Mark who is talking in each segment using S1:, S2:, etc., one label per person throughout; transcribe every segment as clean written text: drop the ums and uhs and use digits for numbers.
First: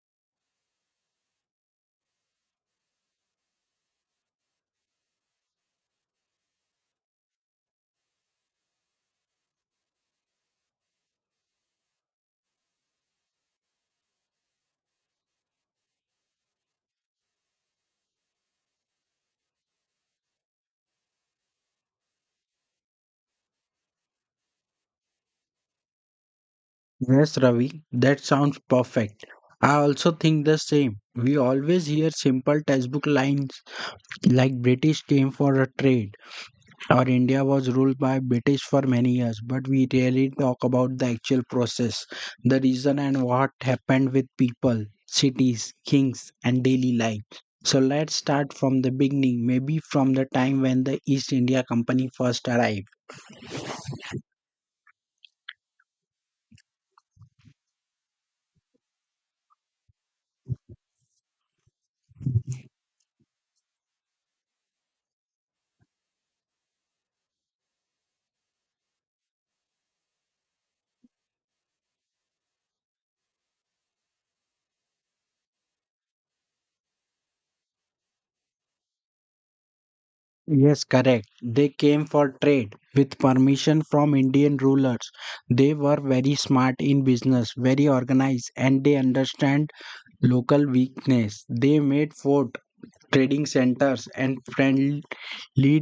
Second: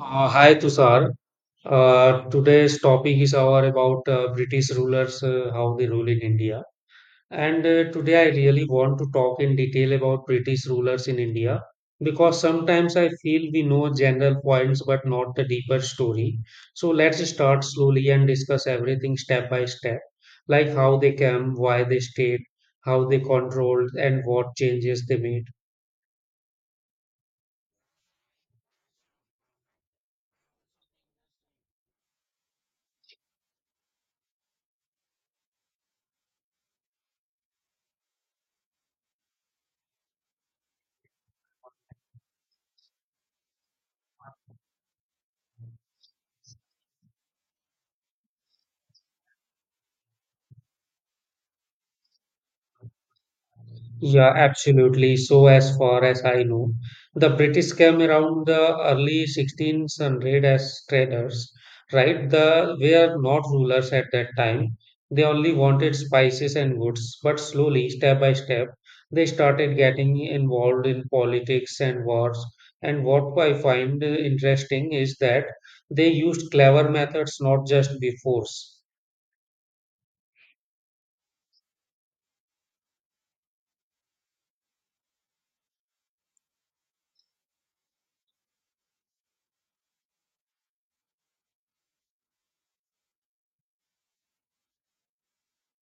S1: Hi Tushar. Today's topic is our about British rulers, how they rule in India. And today I really want to talk in detail about British rulers in India because sometimes I feel we know general points but not the deeper story. So let's start slowly and discuss everything step by step, like how they came, why they stayed, how they controlled, and what changes they made.
S2: Yes, Ravi, that sounds perfect. I also think the same. We always hear simple textbook lines like British came for a trade or India was ruled by British for many years, but we rarely talk about the actual process, the reason and what happened with people, cities, kings, and daily life. So let's start from the beginning, maybe from the time when the East India Company first arrived.
S1: Yeah, absolutely. So, as far as I know, the British came around the early 1600 as traders, right? They were not rulers at that time. They only wanted spices and goods, but slowly, step by step, they started getting involved in politics and wars. And what I find interesting is that they used clever methods, not just by force.
S2: Yes, correct. They came for trade with permission from Indian rulers. They were very smart in business, very organized, and they understand local weakness. They made fort, trading centers, and friendly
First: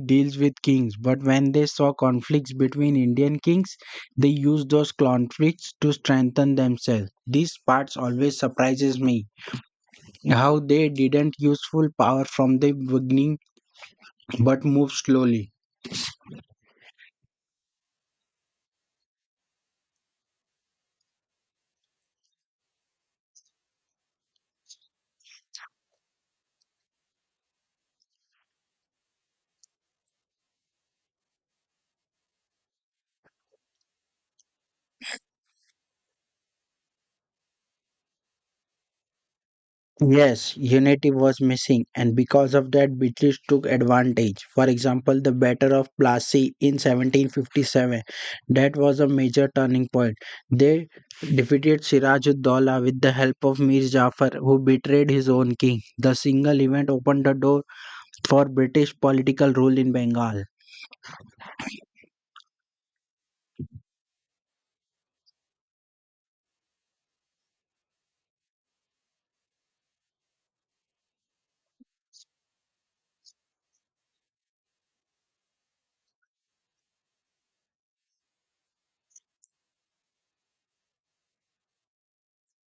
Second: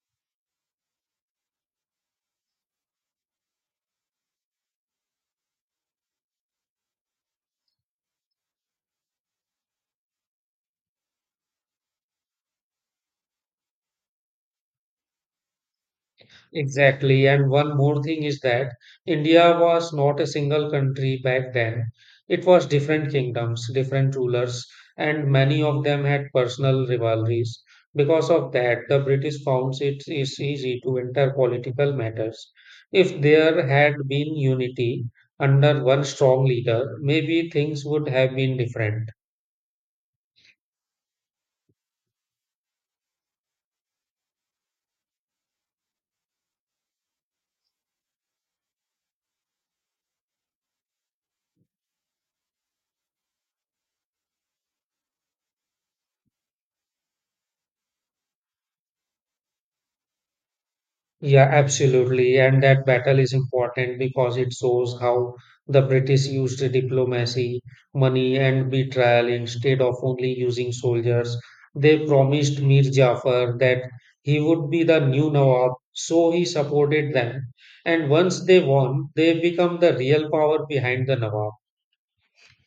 S2: deals with kings. But when they saw conflicts between Indian kings, they used those conflicts to strengthen themselves. These parts always surprises me how they didn't useful power from the beginning but moved slowly.
S1: Exactly. And one more thing is that India was not a single country back then. It was different kingdoms, different rulers, and many of them had personal rivalries. Because of that, the British found it is easy to enter political matters. If there had been unity under one strong leader, maybe things would have been different.
S2: Yes, unity was missing, and because of that, British took advantage. For example, the Battle of Plassey in 1757, that was a major turning point. They defeated Siraj-ud-Dawla with the help of Mir Jafar, who betrayed his own king. The single event opened the door for British political rule in Bengal.
S1: Yeah, absolutely. And that battle is important because it shows how the British used diplomacy, money, and betrayal instead of only using soldiers. They promised Mir Jafar that he would be the new Nawab, so he supported them. And once they won, they become the real power behind the Nawab.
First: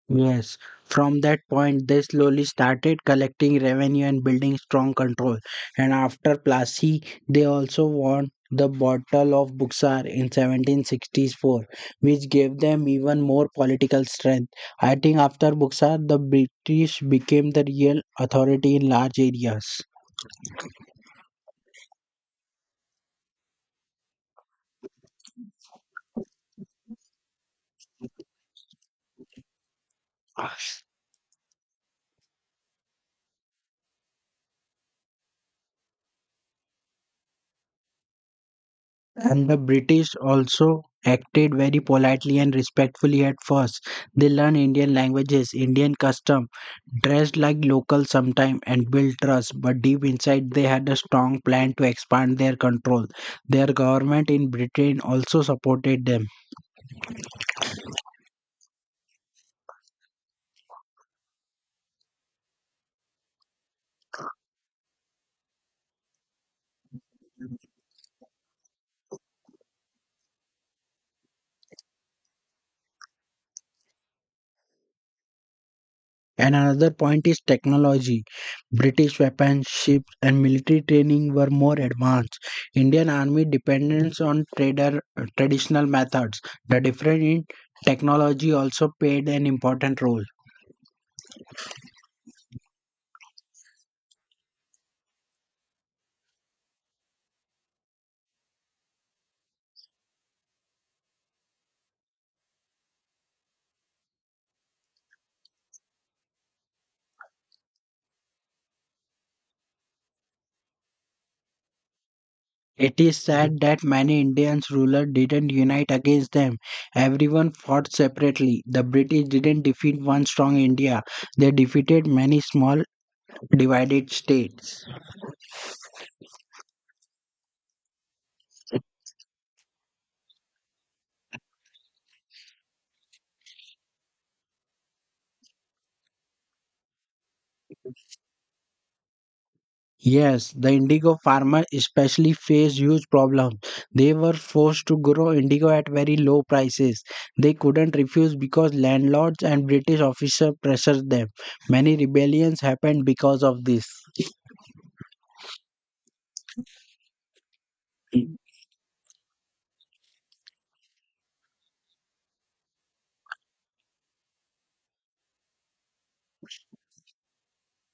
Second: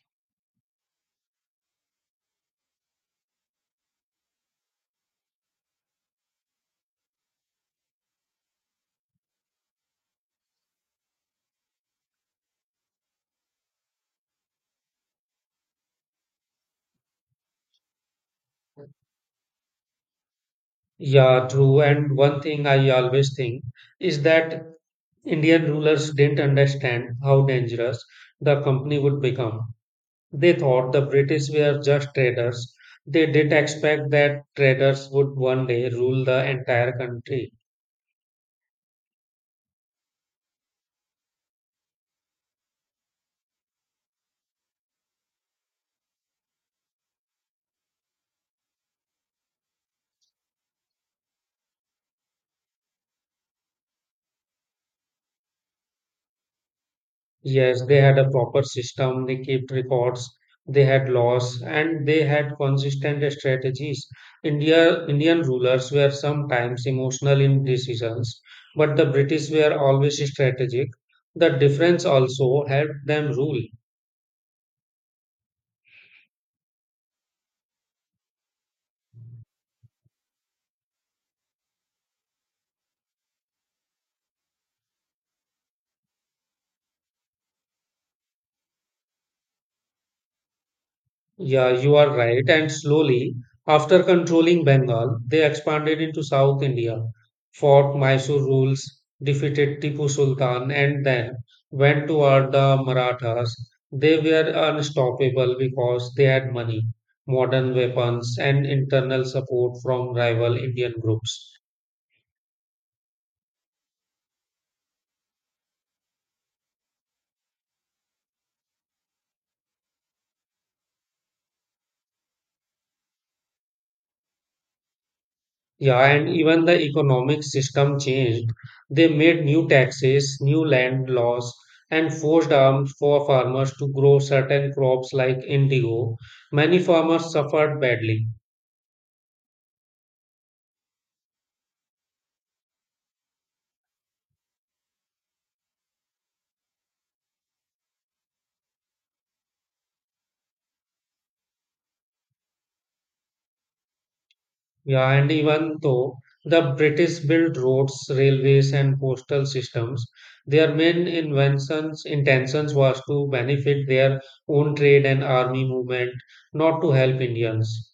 S2: Yes, from that point, they slowly started collecting revenue and building strong control. And after Plassey, they also won the Battle of Buxar in 1764, which gave them even more political strength. I think after Buxar, the British became the real authority in large areas.
S1: Yeah, true. And one thing I always think is that Indian rulers didn't understand how dangerous the company would become. They thought the British were just traders. They didn't expect that traders would one day rule the entire country.
S2: And the British also acted very politely and respectfully at first. They learned Indian languages, Indian custom, dressed like locals sometime and built trust, but deep inside they had a strong plan to expand their control. Their government in Britain also supported them.
S1: Yes, they had a proper system, they kept records, they had laws, and they had consistent strategies. Indian rulers were sometimes emotional in decisions, but the British were always strategic. The difference also helped them rule.
S2: And another point is technology. British weapons, ships, and military training were more advanced. Indian army dependence on trader, traditional methods. The difference in technology also played an important role.
S1: Yeah, you are right. And slowly, after controlling Bengal, they expanded into South India, fought Mysore rules, defeated Tipu Sultan, and then went toward the Marathas. They were unstoppable because they had money, modern weapons, and internal support from rival Indian groups.
S2: It is sad that many Indians rulers didn't unite against them. Everyone fought separately. The British didn't defeat one strong India. They defeated many small divided states.
S1: Yeah, and even the economic system changed. They made new taxes, new land laws, and forced arms for farmers to grow certain crops like indigo. Many farmers suffered badly.
S2: Yes, the indigo farmer especially faced huge problems. They were forced to grow indigo at very low prices. They couldn't refuse because landlords and British officers pressured them. Many rebellions happened because of this.
S1: Yeah, and even though the British built roads, railways, and postal systems, their main inventions intentions was to benefit their own trade and army movement, not to help Indians.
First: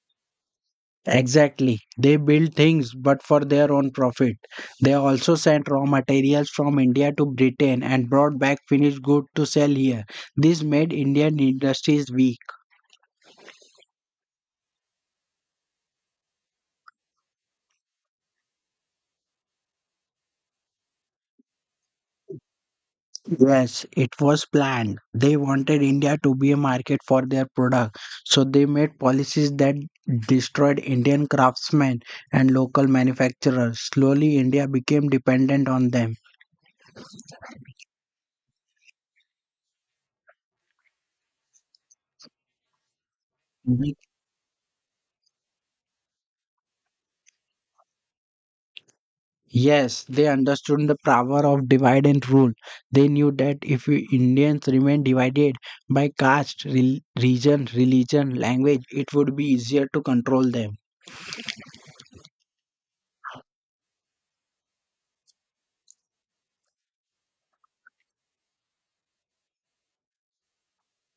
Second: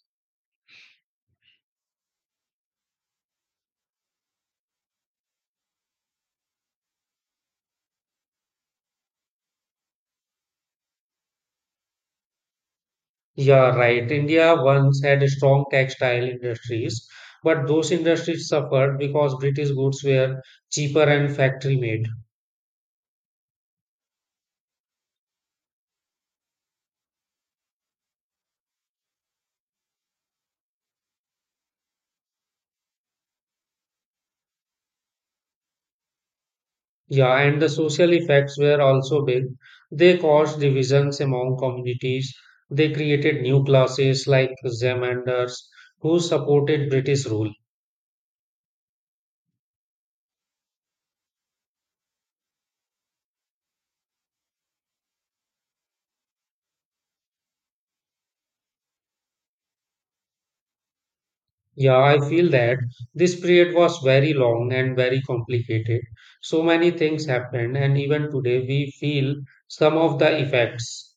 S2: Exactly. They built things but for their own profit. They also sent raw materials from India to Britain and brought back finished goods to sell here. This made Indian industries weak.
S1: Yeah, right. India once had strong textile industries, but those industries suffered because British goods were cheaper and factory made.
S2: Yes, it was planned. They wanted India to be a market for their product, so they made policies that destroyed Indian craftsmen and local manufacturers. Slowly, India became dependent on them.
S1: Yeah, and the social effects were also big. They caused divisions among communities. They created new
S2: Mhm.
S1: classes like Zamindars who supported British rule.
S2: Yes, they understood the power of divide and rule. They knew that if we Indians remained divided by caste, rel region, religion, language, it would be easier to control them.
S1: Yeah, I feel that this period was very long and very complicated. So many things happened, and even today we feel some of the effects.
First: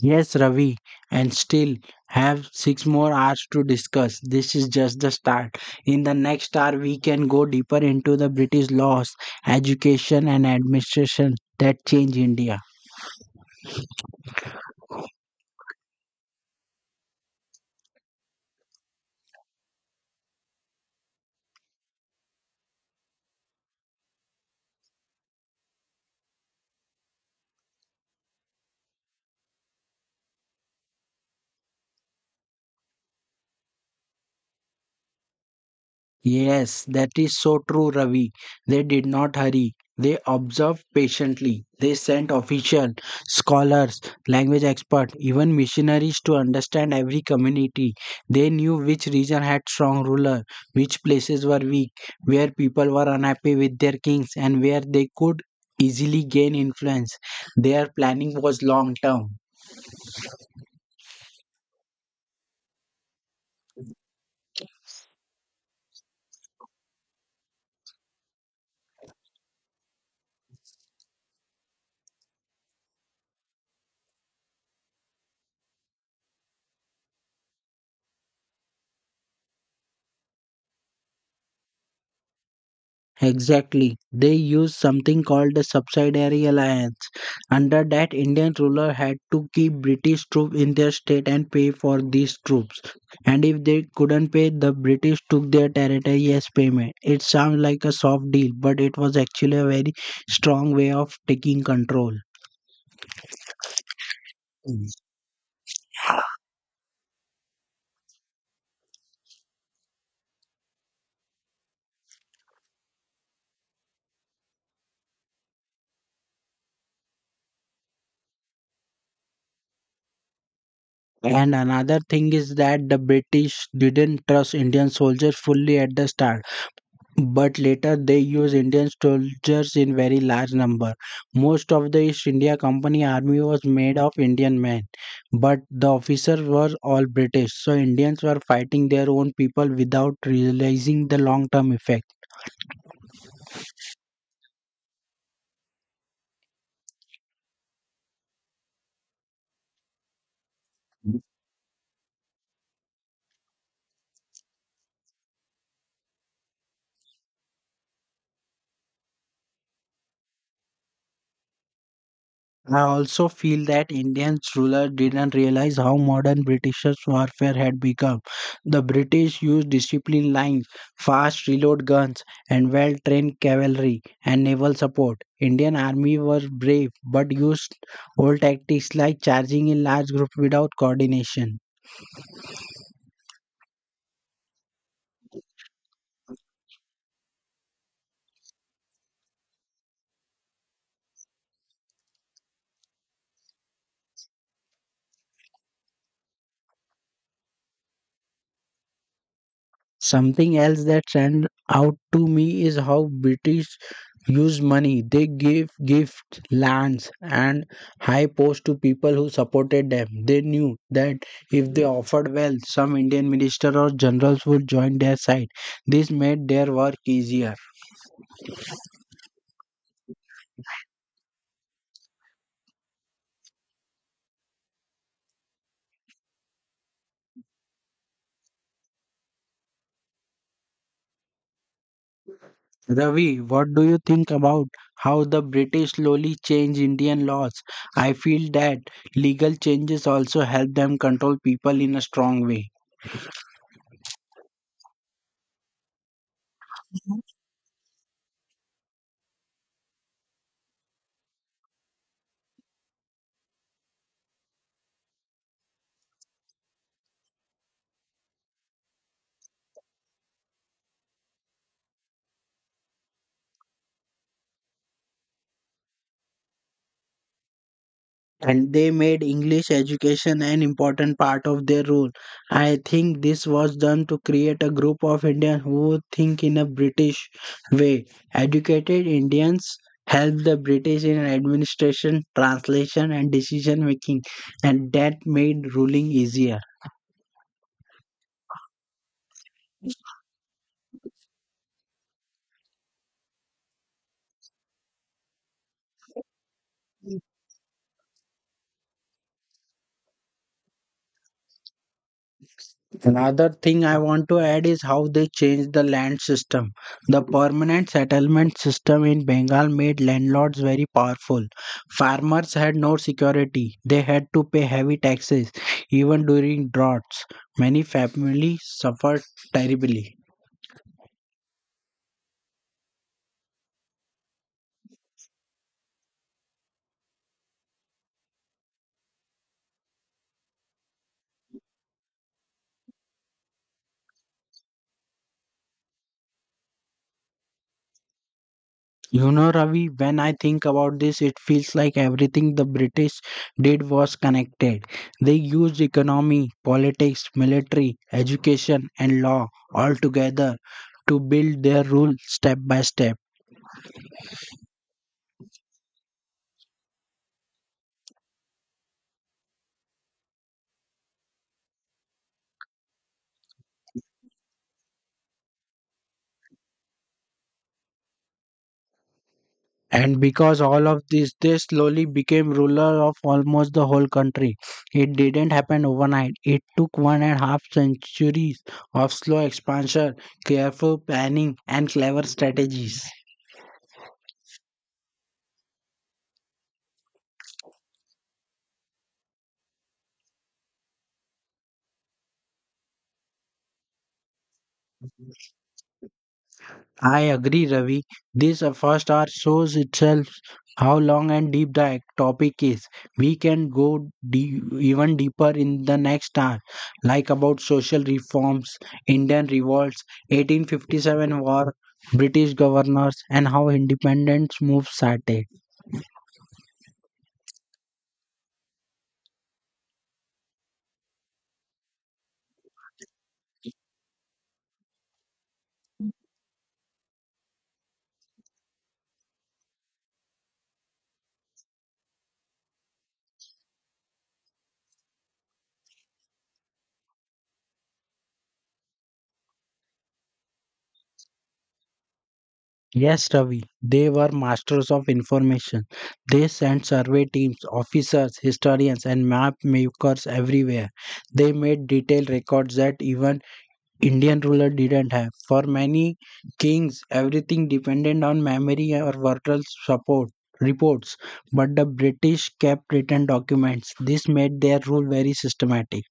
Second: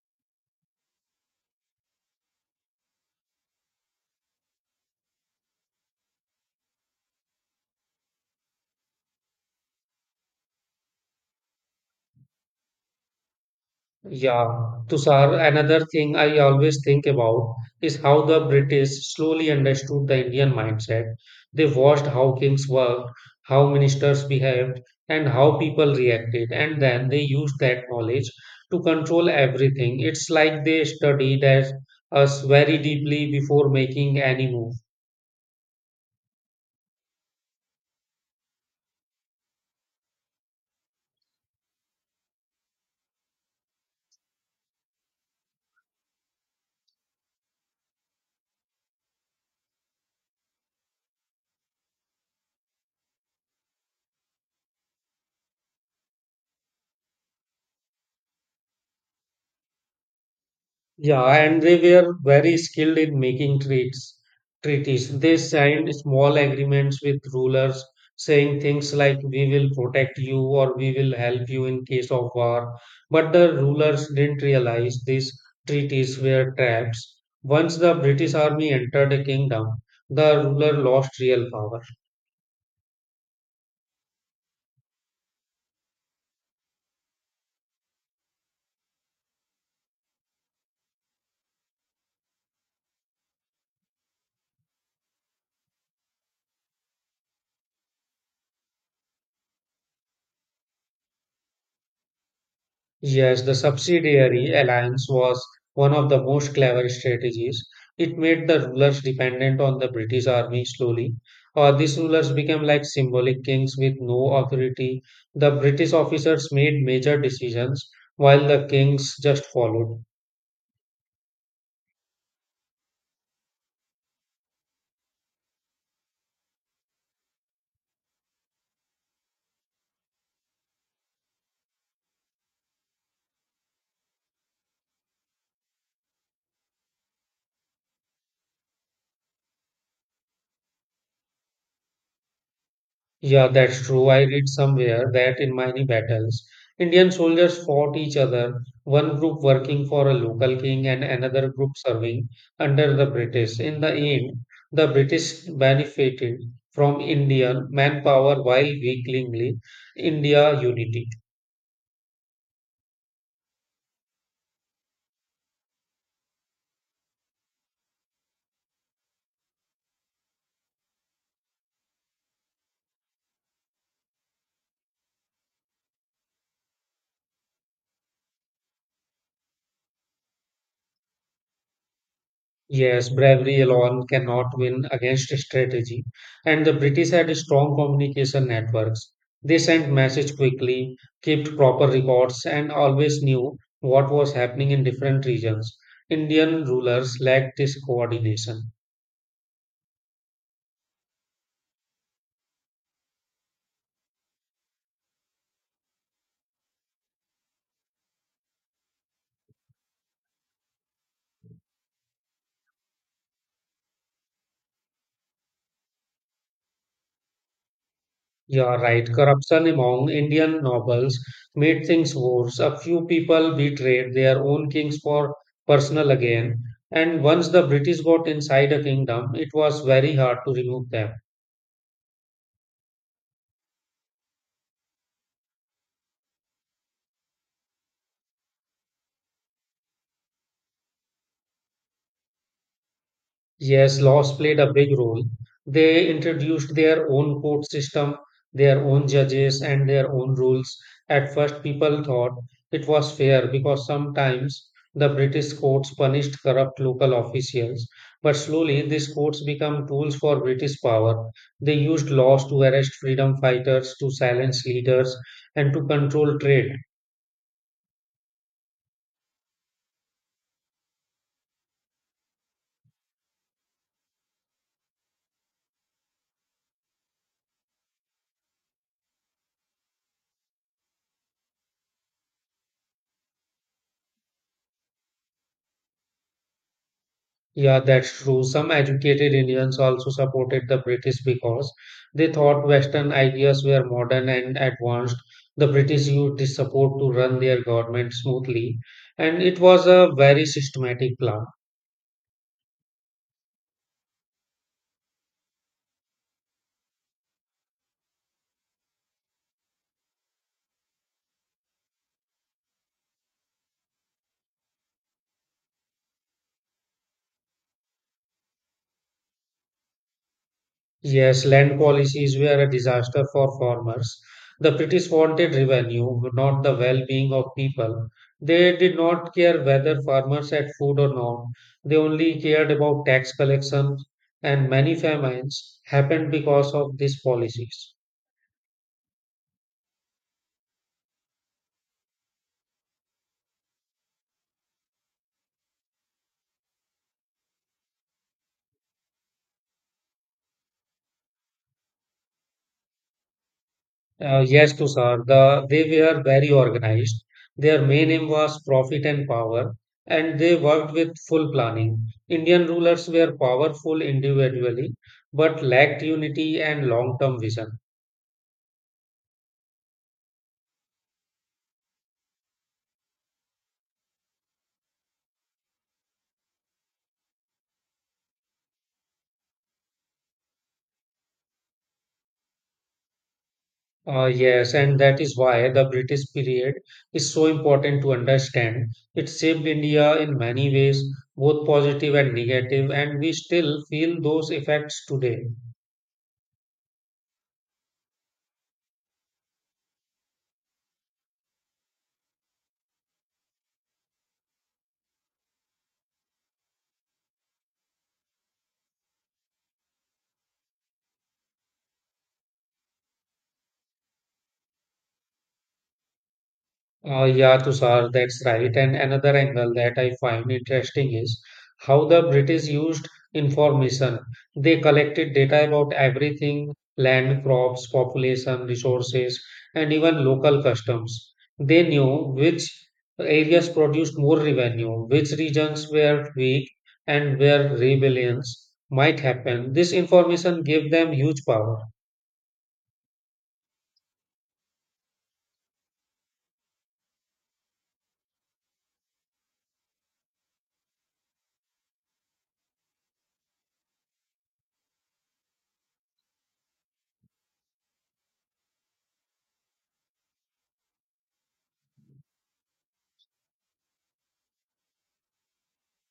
S2: Yes, Ravi, and still have 6 more hours to discuss. This is just the start. In the next hour, we can go deeper into the British laws, education, and administration that change India.
S1: Yeah, Tushar, another thing I always think about is how the British slowly understood the Indian mindset. They watched how kings worked, how ministers behaved, and how people reacted, and then they used that knowledge to control everything. It's like they studied as us very deeply before making any move.
S2: Yes, that is so true, Ravi. They did not hurry. They observed patiently. They sent officials, scholars, language experts, even missionaries to understand every community. They knew which region had strong ruler, which places were weak, where people were unhappy with their kings, and where they could easily gain influence. Their planning was long term.
S1: Yeah, and they were very skilled in making treaties. They signed small agreements with rulers saying things like, we will protect you or we will help you in case of war. But the rulers didn't realize these treaties were traps. Once the British army entered the kingdom, the ruler lost real power.
S2: Exactly. They used something called the subsidiary alliance. Under that Indian ruler had to keep British troops in their state and pay for these troops. And if they couldn't pay, the British took their territory as payment. It sounds like a soft deal, but it was actually a very strong way of taking control.
S1: Yes, the subsidiary
S2: Mm.
S1: alliance was one of the most clever strategies. It made the rulers dependent on the British army slowly, or these rulers became like symbolic kings with no authority. The British officers made major decisions while the kings just followed.
S2: And another thing is that the British didn't trust Indian soldiers fully at the start. But later they used Indian soldiers in very large number. Most of the East India Company army was made of Indian men, but the officers were all British, so Indians were fighting their own people without realizing the long term effect.
S1: Yeah, that's true. I read somewhere that in many battles, Indian soldiers fought each other, one group working for a local king and another group serving under the British. In the end, the British benefited from Indian manpower while weakening India unity.
S2: I also feel that Indians rulers didn't realize how modern Britishers' warfare had become. The British used disciplined lines, fast reload guns, and well trained cavalry and naval support. Indian army were brave but used old tactics like charging in large groups without coordination.
S1: Yes, bravery alone cannot win against strategy. And the British had strong communication networks. They sent messages quickly, kept proper records, and always knew what was happening in different regions. Indian rulers lacked this coordination.
S2: Something else that stand out to me is how British used money. They gave gifts, lands, and high posts to people who supported them. They knew that if they offered wealth, some Indian minister or generals would join their side. This made their work easier.
S1: You are right. Corruption among Indian nobles made things worse. A few people betrayed their own kings for personal gain, and once the British got inside a kingdom, it was very hard to remove them.
S2: Ravi, what do you think about how the British slowly changed Indian laws? I feel that legal changes also help them control people in a strong way.
S1: Yes, laws played a big role. They introduced their own court system, their own judges, and their own rules. At first, people thought it was fair because sometimes the British courts punished corrupt local officials. But slowly, these courts became tools for British power. They used laws to arrest freedom fighters, to silence leaders, and to control trade.
S2: And they made English education an important part of their role. I think this was done to create a group of Indians who think in a British way. Educated Indians helped the British in administration, translation, and decision making, and that made ruling easier.
S1: Yeah, that's true. Some educated Indians also supported the British because they thought Western ideas were modern and advanced. The British used this support to run their government smoothly, and it was a very systematic plan.
S2: Another thing I want to add is how they changed the land system. The permanent settlement system in Bengal made landlords very powerful. Farmers had no security, they had to pay heavy taxes, even during droughts. Many families suffered terribly.
S1: Yes, land policies were a disaster for farmers. The British wanted revenue, not the well being of people. They did not care whether farmers had food or not. They only cared about tax collection, and many famines happened because of these policies.
S2: You know, Ravi, when I think about this, it feels like everything the British did was connected. They used economy, politics, military, education, and law all together to build their rule step by step.
S1: Yes, to sir. They were very organized. Their main aim was profit and power, and they worked with full planning. Indian rulers were powerful individually, but lacked unity and long-term vision.
S2: And because all of this, they slowly became ruler of almost the whole country. It didn't happen overnight. It took one and a half centuries of slow expansion, careful planning, and clever strategies.
S1: Yes, and that is why the British period is so important to understand. It shaped India in many ways, both positive and negative, and we still feel those effects today.
S2: I agree, Ravi. This first hour shows itself how long and deep the topic is. We can go even deeper in the next hour, like about social reforms, Indian revolts, 1857 war, British governors, and how independence moved started.
S1: Yeah, Tushar, that's right. And another angle that I find interesting is how the British used information. They collected data about everything land, crops, population, resources, and even local customs. They knew which areas produced more revenue, which regions were weak, and where rebellions might happen. This information gave them huge power.
S2: Yes, Ravi, they were masters of information. They sent survey teams, officers, historians, and map makers everywhere. They made detailed records that even Indian ruler didn't have. For many kings, everything depended on memory or verbal support reports, but the British kept written documents. This made their rule very systematic.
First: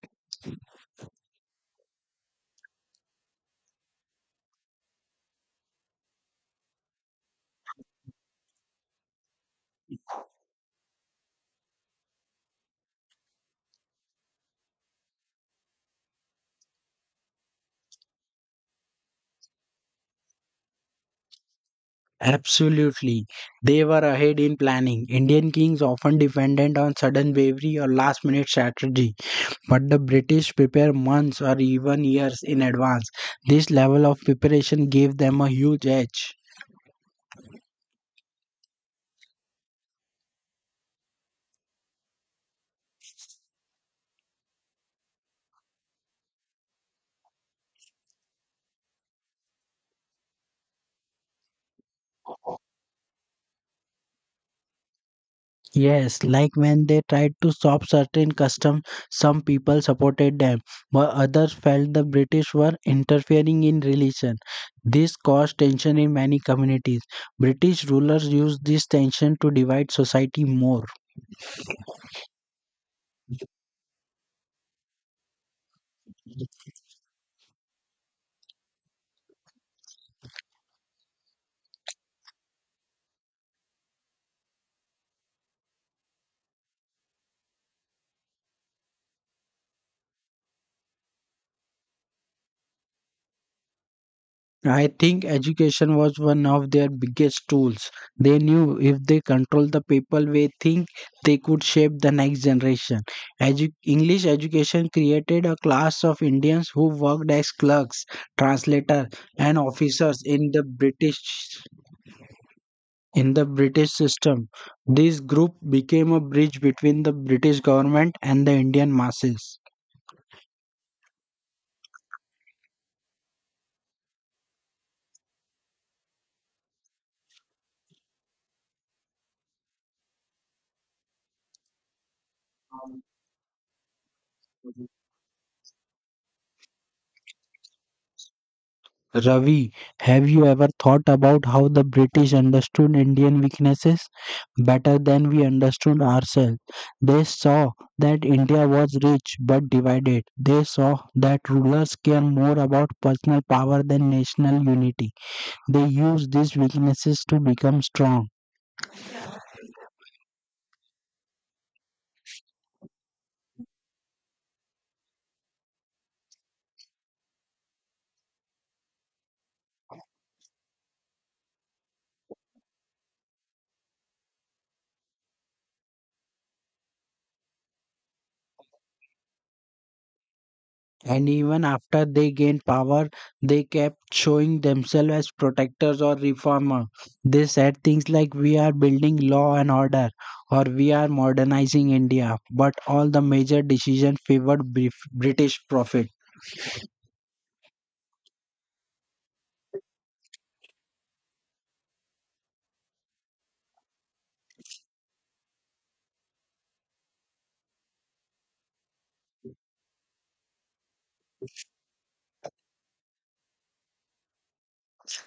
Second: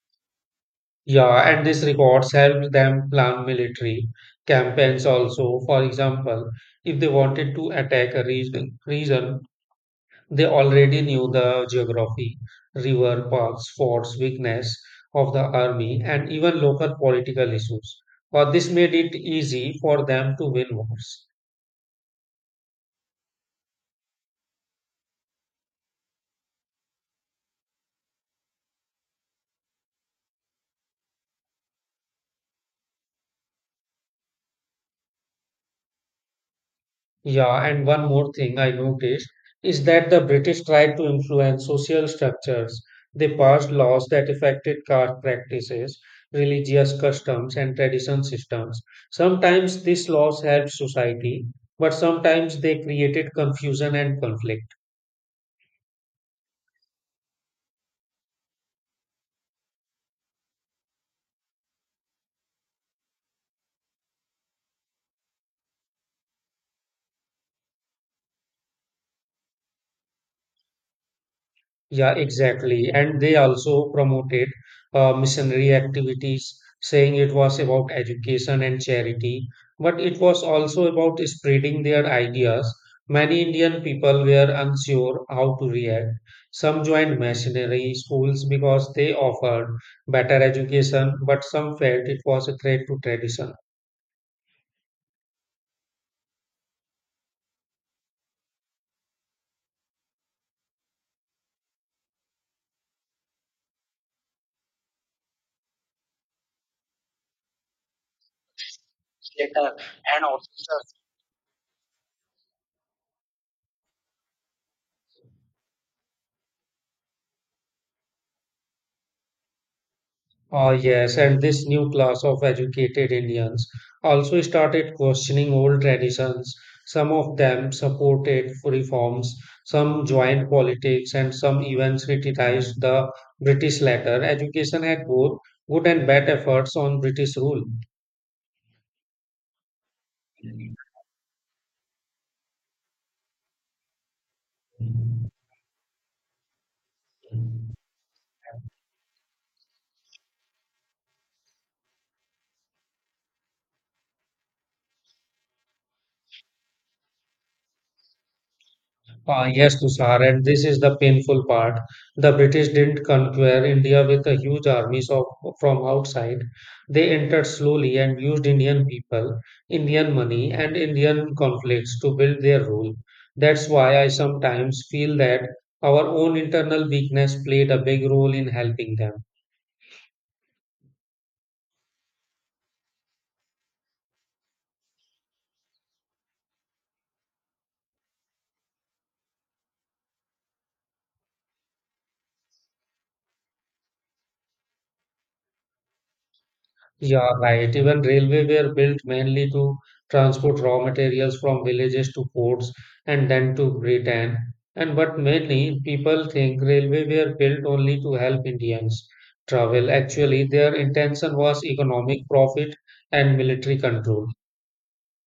S1: Yeah, and these records helped them plan military campaigns also. For example, if they wanted to attack a region, they already knew the geography, river paths, forts, weakness of the army, and even local political issues. Or this made it easy for them to win wars.
S2: Absolutely. They were ahead in planning. Indian kings often depended on sudden bravery or last minute strategy, but the British prepared months or even years in advance. This level of preparation gave them a huge edge.
S1: Yeah, and one more thing I noticed is that the British tried to influence social structures. They passed laws that affected caste practices, religious customs, and tradition systems. Sometimes these laws helped society, but sometimes they created confusion and conflict.
S2: Yes, like when they tried to stop certain customs, some people supported them, while others felt the British were interfering in religion. This caused tension in many communities. British rulers used this tension to divide society more.
S1: Yeah, exactly. And they also promoted missionary activities, saying it was about education and charity, but it was also about spreading their ideas. Many Indian people were unsure how to react. Some joined missionary schools because they offered better education, but some felt it was a threat to tradition.
S2: I think education was one of their biggest tools. They knew if they controlled the people they think, they could shape the next generation. English education created a class of Indians who worked as clerks, translators, and
S1: Later,
S2: officers
S1: and also
S2: in the British system. This group became a bridge between the British government and the Indian masses.
S1: Ah, yes, and this new class of educated Indians also started questioning old traditions. Some of them supported reforms, some joined politics, and some even criticized the British latter. Education had both good and bad efforts on British rule.
S2: Ravi, have you ever thought about how the British understood Indian weaknesses better than we understood ourselves? They saw that India was rich but divided. They saw that rulers care more about personal power than national unity. They used these weaknesses to become strong.
S1: Ah, yes, Tushar, and this is the painful part. The British didn't conquer India with a huge armies of, from outside. They entered slowly and used Indian people, Indian money, and Indian conflicts to build their rule. That's why I sometimes feel that our own internal weakness played a big role in helping them.
S2: And even after they gained power, they kept showing themselves as protectors or reformer. They said things like, we are building law and order, or we are modernizing India. But all the major decisions favored British profit.
S1: Yeah, right. Even railway were built mainly to transport raw materials from villages to ports and then to Britain. And but many people think railway were built only to help Indians travel. Actually, their intention was economic profit and military control.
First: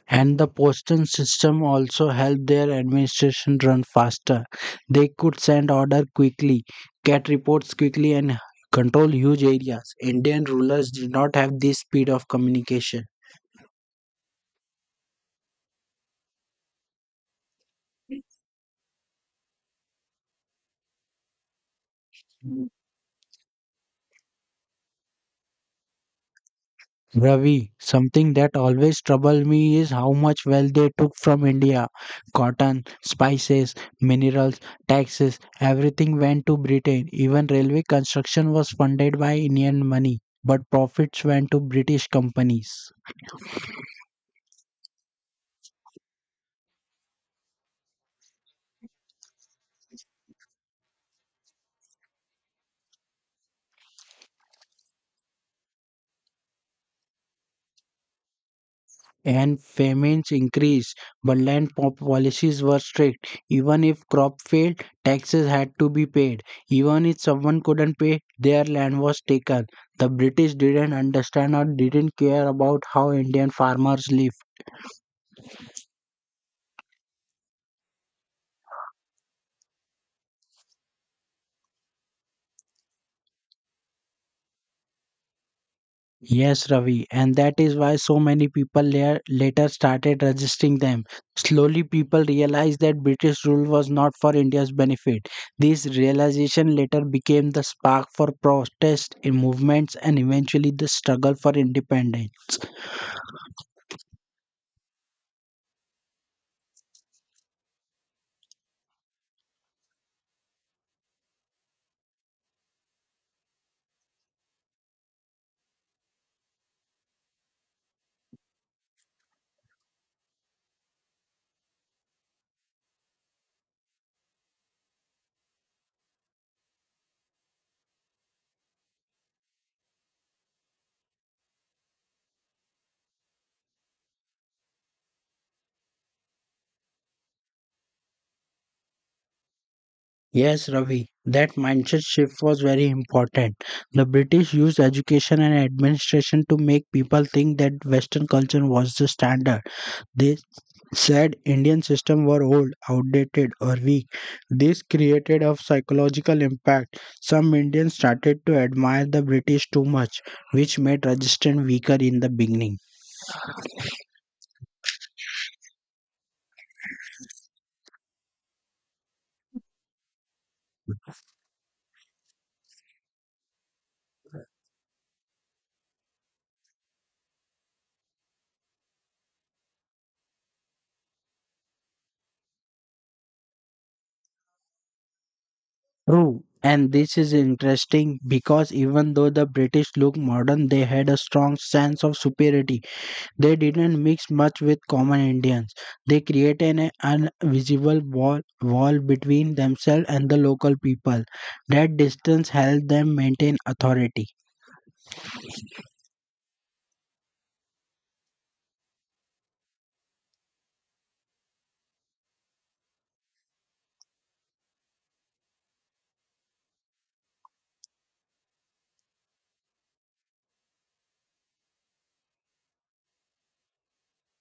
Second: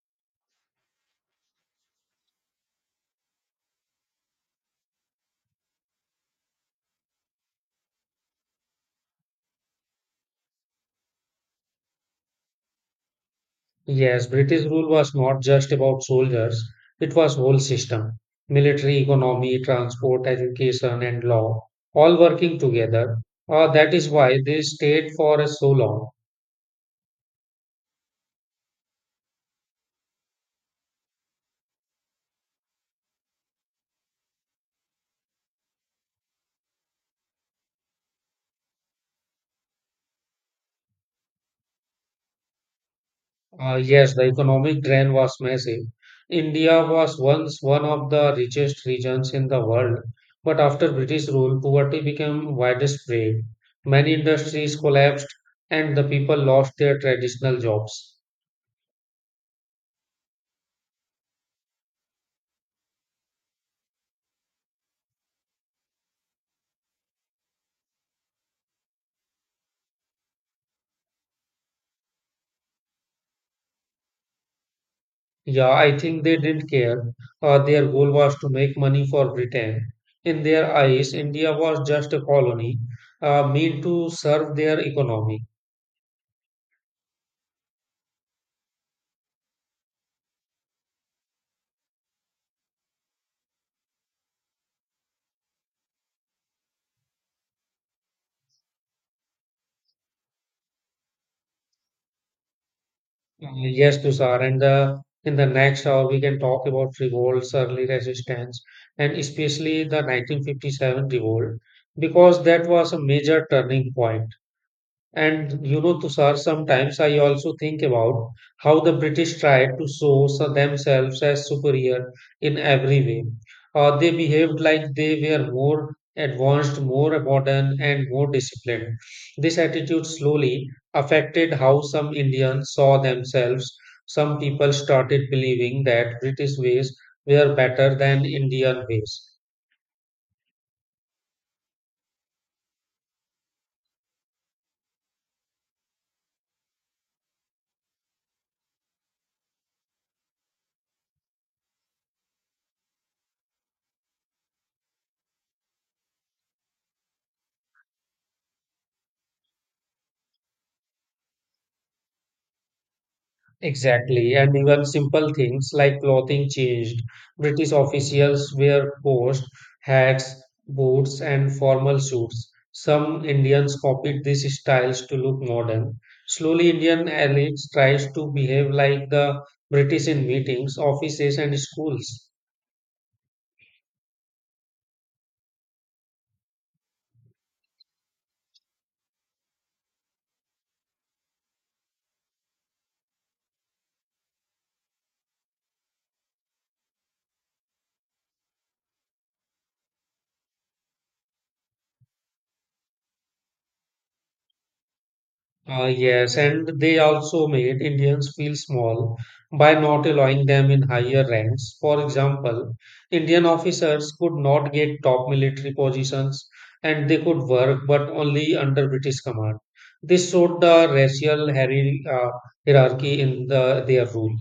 S2: And the postal system also helped their administration run faster. They could send order quickly, get reports quickly, and control huge areas. Indian rulers did not have this speed of communication.
S1: Yes, British rule was not just about soldiers, it was whole system. Military, economy, transport, education, and law, all working together. That is why they stayed for so long.
S2: Ravi, something that always troubled me is how much wealth they took from India. Cotton, spices, minerals, taxes, everything went to Britain. Even railway construction was funded by Indian money, but profits went to British companies.
S1: Yes, the economic drain was massive. India was once one of the richest regions in the world, but after British rule, poverty became widespread. Many industries collapsed, and the people lost their traditional jobs.
S2: And famines increased, but land policies were strict. Even if crop failed, taxes had to be paid. Even if someone couldn't pay, their land was taken. The British didn't understand or didn't care about how Indian farmers lived.
S1: Yeah, I think they didn't care. Their goal was to make money for Britain. In their eyes, India was just a colony, meant to serve their economy.
S2: Yes, Ravi, and that is why so many people later started resisting them. Slowly, people realized that British rule was not for India's benefit. This realization later became the spark for protest in movements and eventually the struggle for independence.
S1: Yes, Tushar, and in the next hour we can talk about revolts, early resistance, and especially the 1957 revolt, because that was a major turning point. And you know, Tushar, sometimes I also think about how the British tried to themselves as superior in every way. They behaved like they were more advanced, more modern, and more disciplined. This attitude slowly affected how some Indians saw themselves. Some people started believing that British ways were better than Indian ways.
S2: Yes, Ravi, that mindset shift was very important. The British used education and administration to make people think that Western culture was the standard. They said Indian system were old, outdated or weak. This created a psychological impact. Some Indians started to admire the British too much, which made resistance weaker in the beginning.
S1: Exactly, and even simple things like clothing changed. British officials wear coats, hats, boots, and formal suits. Some Indians copied these styles to look modern. Slowly, Indian elites tries to behave like the British in meetings, offices, and schools.
S2: True. And this is interesting because even though the British looked modern, they had a strong sense of superiority. They didn't mix much with common Indians. They created an invisible wall between themselves and the local people. That distance helped them maintain authority.
S1: Yes, and they also made Indians feel small by not allowing them in higher ranks. For example, Indian officers could not get top military positions and they could work but only under British command. This showed the racial hierarchy in their rule.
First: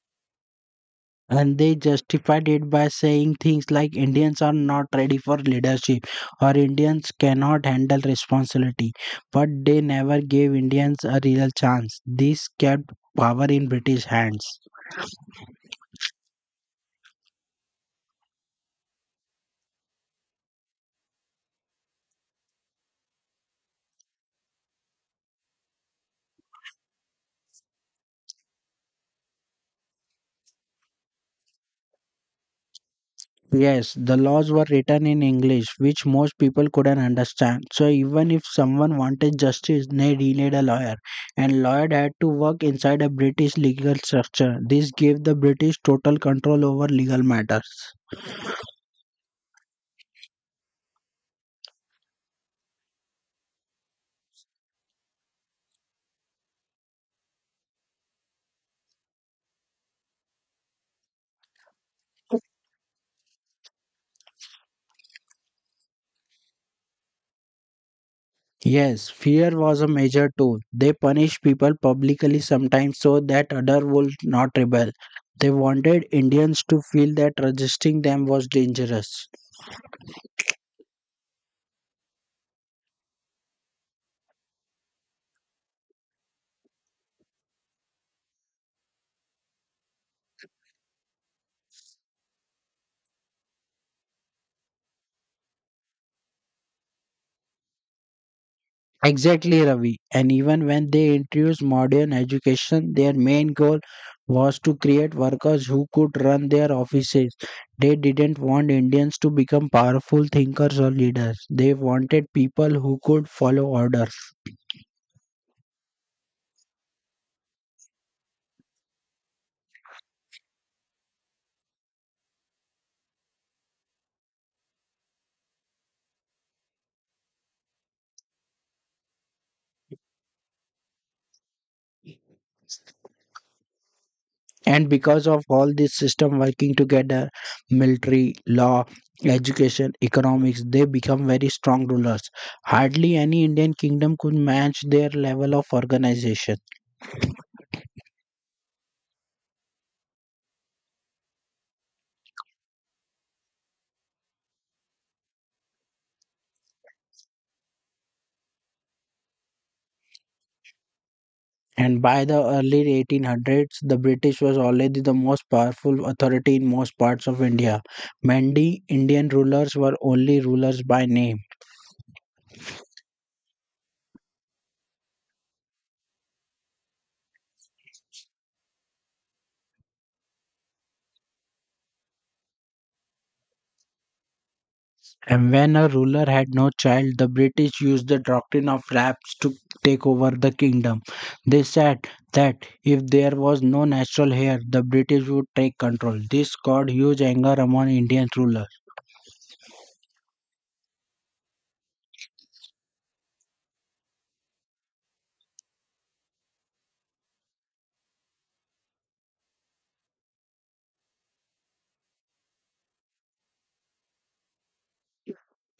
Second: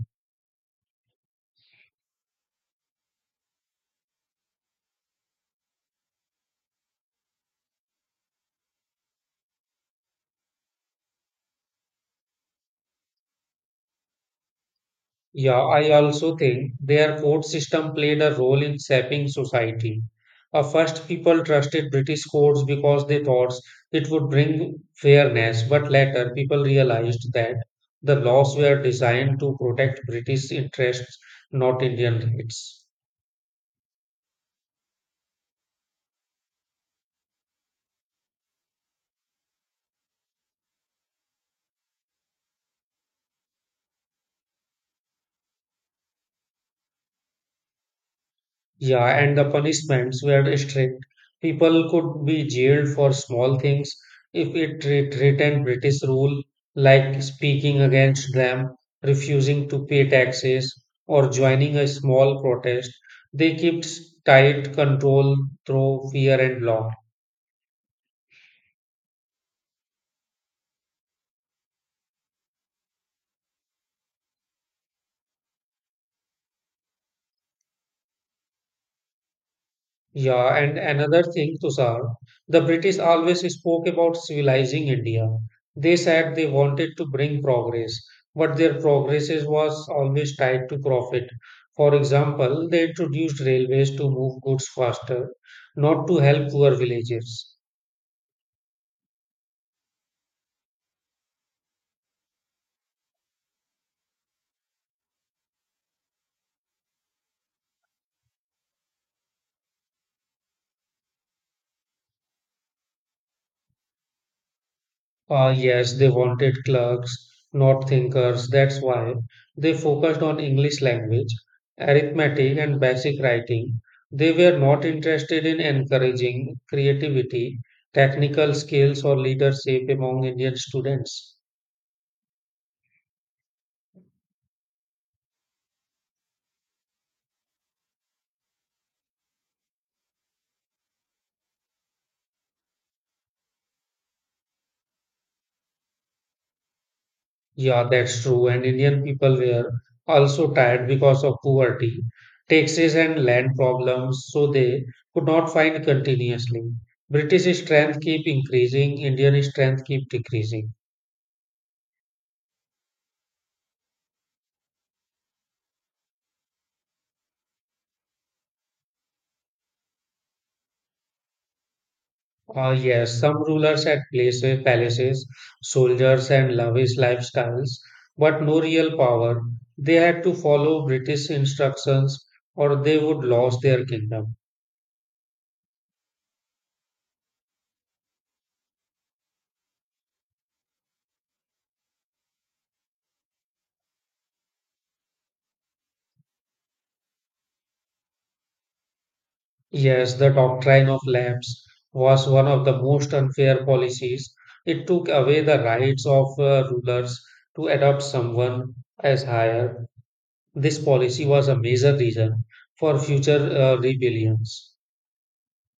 S2: And they justified it by saying things like Indians are not ready for leadership or Indians cannot handle responsibility. But they never gave Indians a real chance. This kept power in British hands.
S1: Yeah, I also think their court system played a role in shaping society. First, people trusted British courts because they thought it would bring fairness, but later people realized that the laws were designed to protect British interests, not Indian rights.
S2: Yes, the laws were written in English, which most people couldn't understand. So even if someone wanted justice, they needed a lawyer, and lawyer had to work inside a British legal structure. This gave the British total control over legal matters.
S1: Yeah, and the punishments were strict. People could be jailed for small things if threatened British rule, like speaking against them, refusing to pay taxes, or joining a small protest. They kept tight control through fear and law.
S2: Yes, fear was a major tool. They punished people publicly sometimes so that others would not rebel. They wanted Indians to feel that resisting them was dangerous.
S1: Yeah, and another thing, Tushar, the British always spoke about civilizing India. They said they wanted to bring progress, but their was always tied to profit. For example, they introduced railways to move goods faster, not to help poor villages.
S2: Exactly, Ravi. And even when they introduced modern education, their main goal was to create workers who could run their offices. They didn't want Indians to become powerful thinkers or leaders. They wanted people who could follow orders.
S1: Ah, yes, they wanted clerks, not thinkers. That's why they focused on English language, arithmetic, and basic writing. They were not interested in encouraging creativity, technical skills, or leadership among Indian students.
S2: And because of all this system working together, military, law, education, economics, they become very strong rulers. Hardly any Indian kingdom could match their level of organization.
S1: Yeah, that's true. And Indian people were also tired because of poverty, taxes, and land problems, so they could not find continuously. British strength keep increasing, Indian strength keep decreasing.
S2: And by the early 1800s, the British was already the most powerful authority in most parts of India. Many Indian rulers were only rulers by name.
S1: Yes, some rulers had places, palaces, soldiers, and lavish lifestyles, but no real power. They had to follow British instructions or they would lose their kingdom.
S2: And when a ruler had no child, the British used the doctrine of raps to take over the kingdom. They said that if there was no natural heir, the British would take control. This caused huge anger among Indian rulers.
S1: Yes, the doctrine of lapse was one of the most unfair policies. It took away the rights of rulers to adopt someone as higher. This policy was a major reason for future rebellions.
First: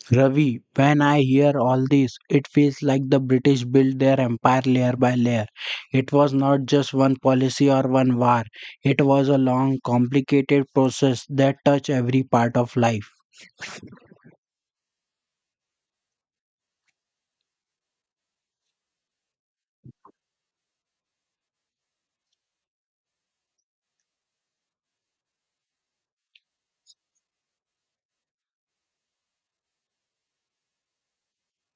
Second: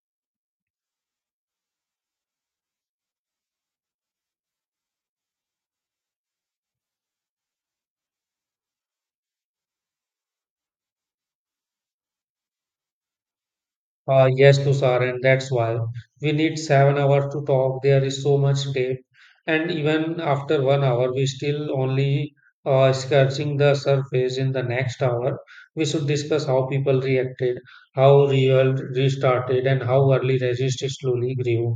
S2: Ravi, when I hear all this, it feels like the British built their empire layer by layer. It was not just one policy or one war, it was a long, complicated process that touched every part of life.
S1: Yes, Tushar, and that's why we need 7 hours to talk. There is so much depth, and even after 1 hour, we still only scratching the surface. In the next hour, we should discuss how people reacted, how real restarted, and how early resist slowly grew.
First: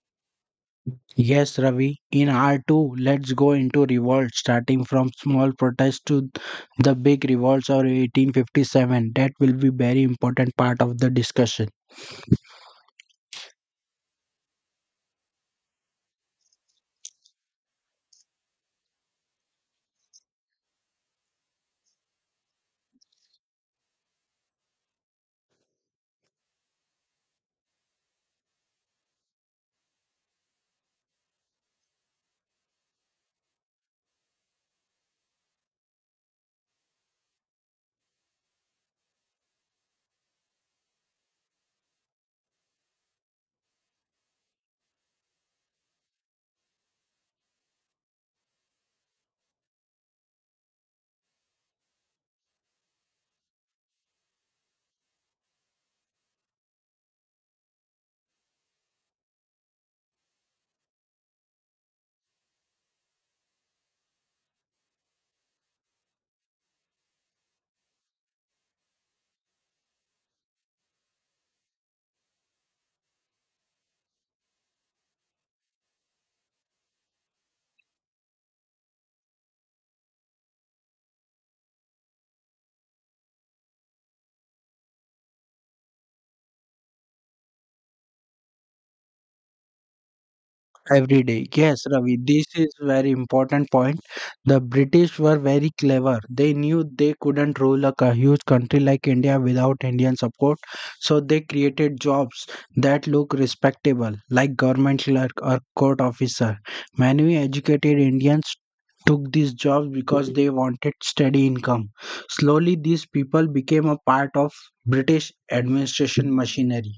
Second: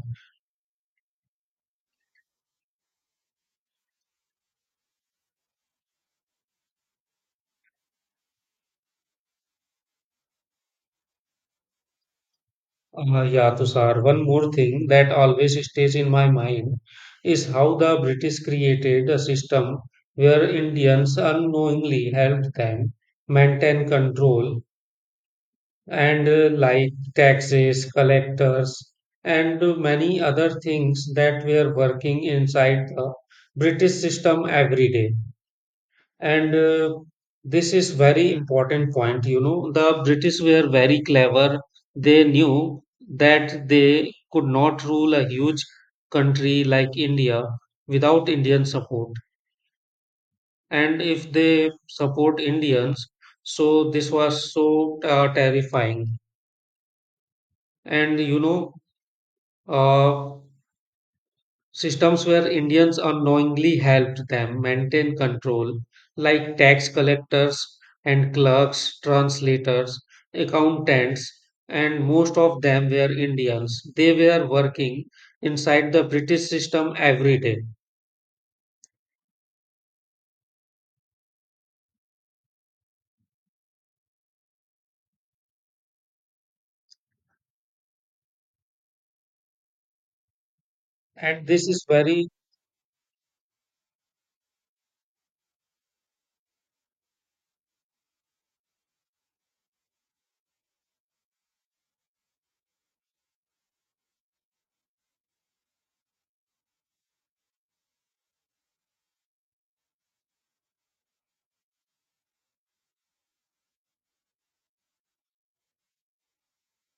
S2: Yes, Ravi, in R2, let's go into revolt, starting from small protests to the big revolts of 1857. That will be very important part of the discussion.
S1: Yeah, Tushar, one more thing that always stays in my mind is how the British created a system where Indians unknowingly helped them maintain control and like taxes, collectors, and many other things that were working inside the British system every day. And this is very important point. You know, the British were very clever. They knew that they could not rule a huge country like India without Indian support. And if they support Indians, so this was so terrifying. And you know, uh, systems where Indians unknowingly helped them maintain control, like tax collectors and clerks, translators, accountants, and most of them were Indians. They were working inside the British system every day.
S2: Every day.
S1: And this
S2: Yes,
S1: is
S2: Ravi,
S1: very.
S2: this is very important point. The British were very clever. They knew they couldn't rule a huge country like India without Indian support, so they created jobs that look respectable, like government clerk or court officer. Many educated Indians took these jobs because they wanted steady income. Slowly, these people became a part of British administration machinery.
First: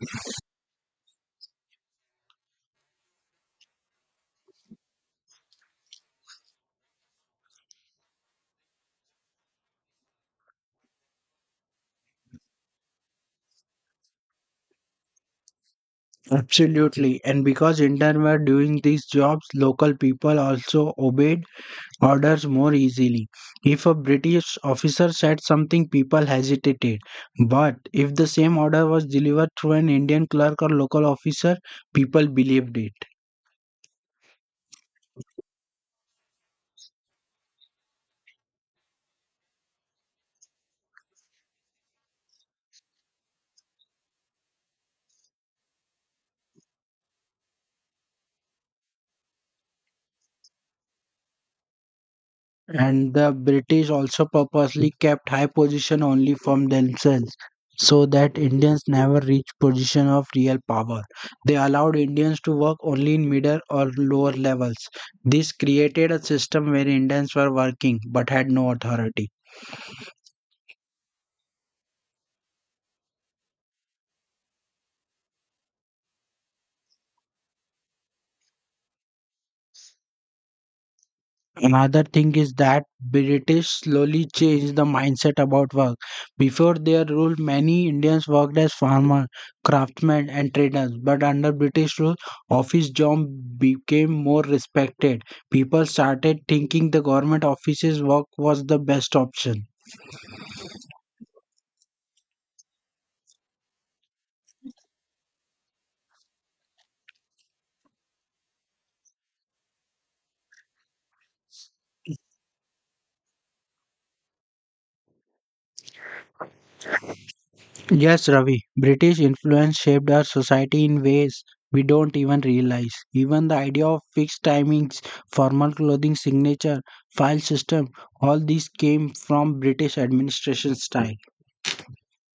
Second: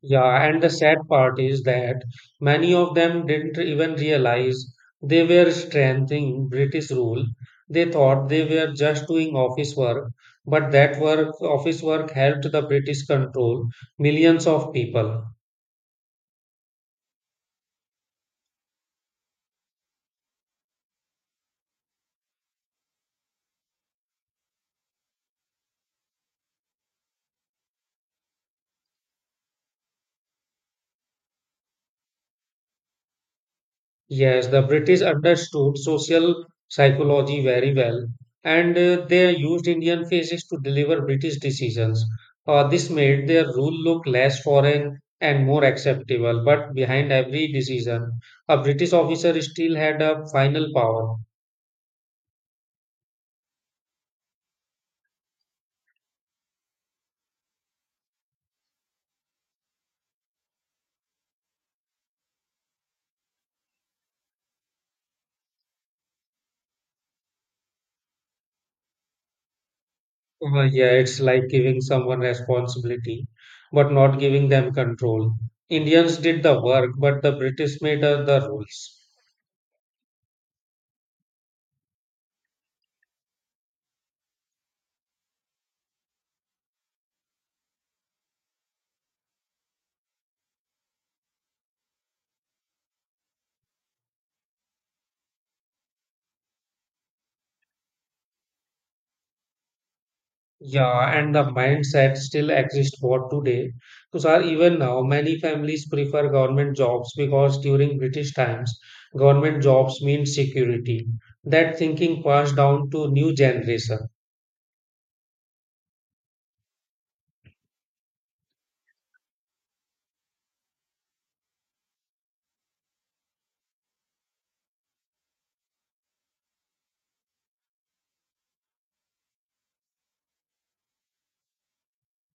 S1: Yeah, and the sad part is that many of them didn't even realize they were strengthening British rule. They thought they were just doing office work, but that work, office work helped the British control millions of people.
S2: Absolutely. And because Indians were doing these jobs, local people also obeyed orders more easily. If a British officer said something, people hesitated. But if the same order was delivered through an Indian clerk or local officer, people believed it.
S1: Yes, the British understood social psychology very well, and they used Indian phases to deliver British decisions. This made their rule look less foreign and more acceptable, but behind every decision, a British officer still had a final power.
S2: And the British also purposely kept high position only from themselves so that Indians never reached position of real power. They allowed Indians to work only in middle or lower levels. This created a system where Indians were working but had no authority.
S1: Yeah, it's like giving someone responsibility, but not giving them control. Indians did the work, but the British made the rules.
S2: Another thing is that British slowly changed the mindset about work. Before their rule, many Indians worked as farmers, craftsmen, and traders. But under British rule, office job became more respected. People started thinking the government offices work was the best option.
S1: Yeah, and the mindset still exists for today. Tushar, even now, many families prefer government jobs because during British times, government jobs mean security. That thinking passed down to new generation.
S2: Yes, Ravi. British influence shaped our society in ways we don't even realize. Even the idea of fixed timings, formal clothing signature, file system, all these came from British administration style.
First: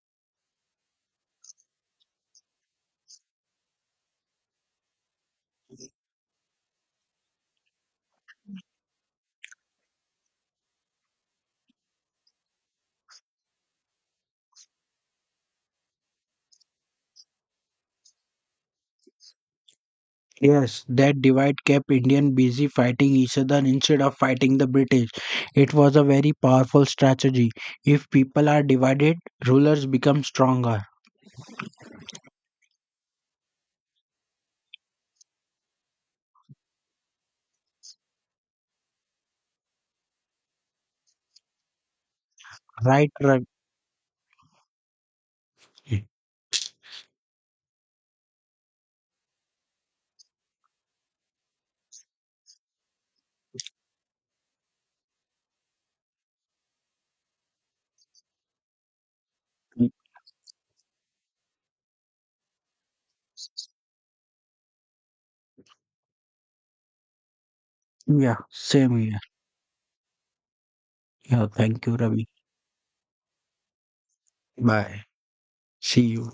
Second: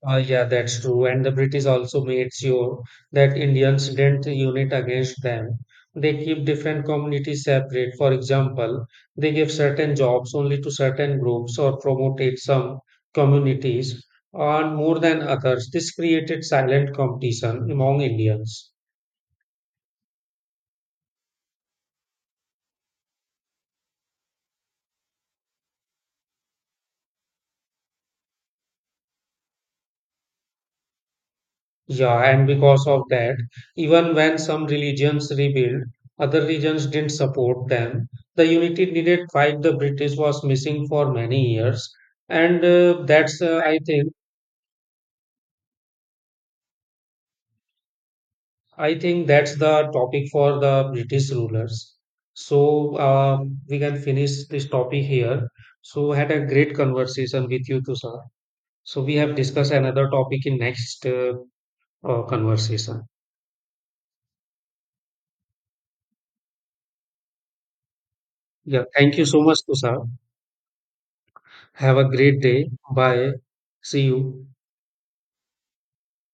S1: Yeah, that's true. And the British also made sure that Indians didn't unite against them. They keep different communities separate. For example, they gave certain jobs only to certain groups or promoted some communities on more than others. This created silent competition among Indians.
S2: Yes, that divide kept Indian busy fighting each other instead of fighting the British. It was a very powerful strategy. If people are divided, rulers become stronger.
S1: Yeah, and because of that, even when some religions rebuilt, other regions didn't support them. The unity needed fight the British was missing for many years, and uh,
S2: Right,
S1: that's
S2: Ravi?
S1: uh, I think. I think that's the topic for the British rulers. So we can finish this topic here. So had a great conversation with you too, sir. So we have discussed another topic in next conversation.
S2: Yeah,
S1: Yeah,
S2: same here.
S1: thank you so much, sir.
S2: Yeah, thank you,
S1: Have a
S2: Ravi.
S1: great day. Bye. See you.
S2: Bye. See you.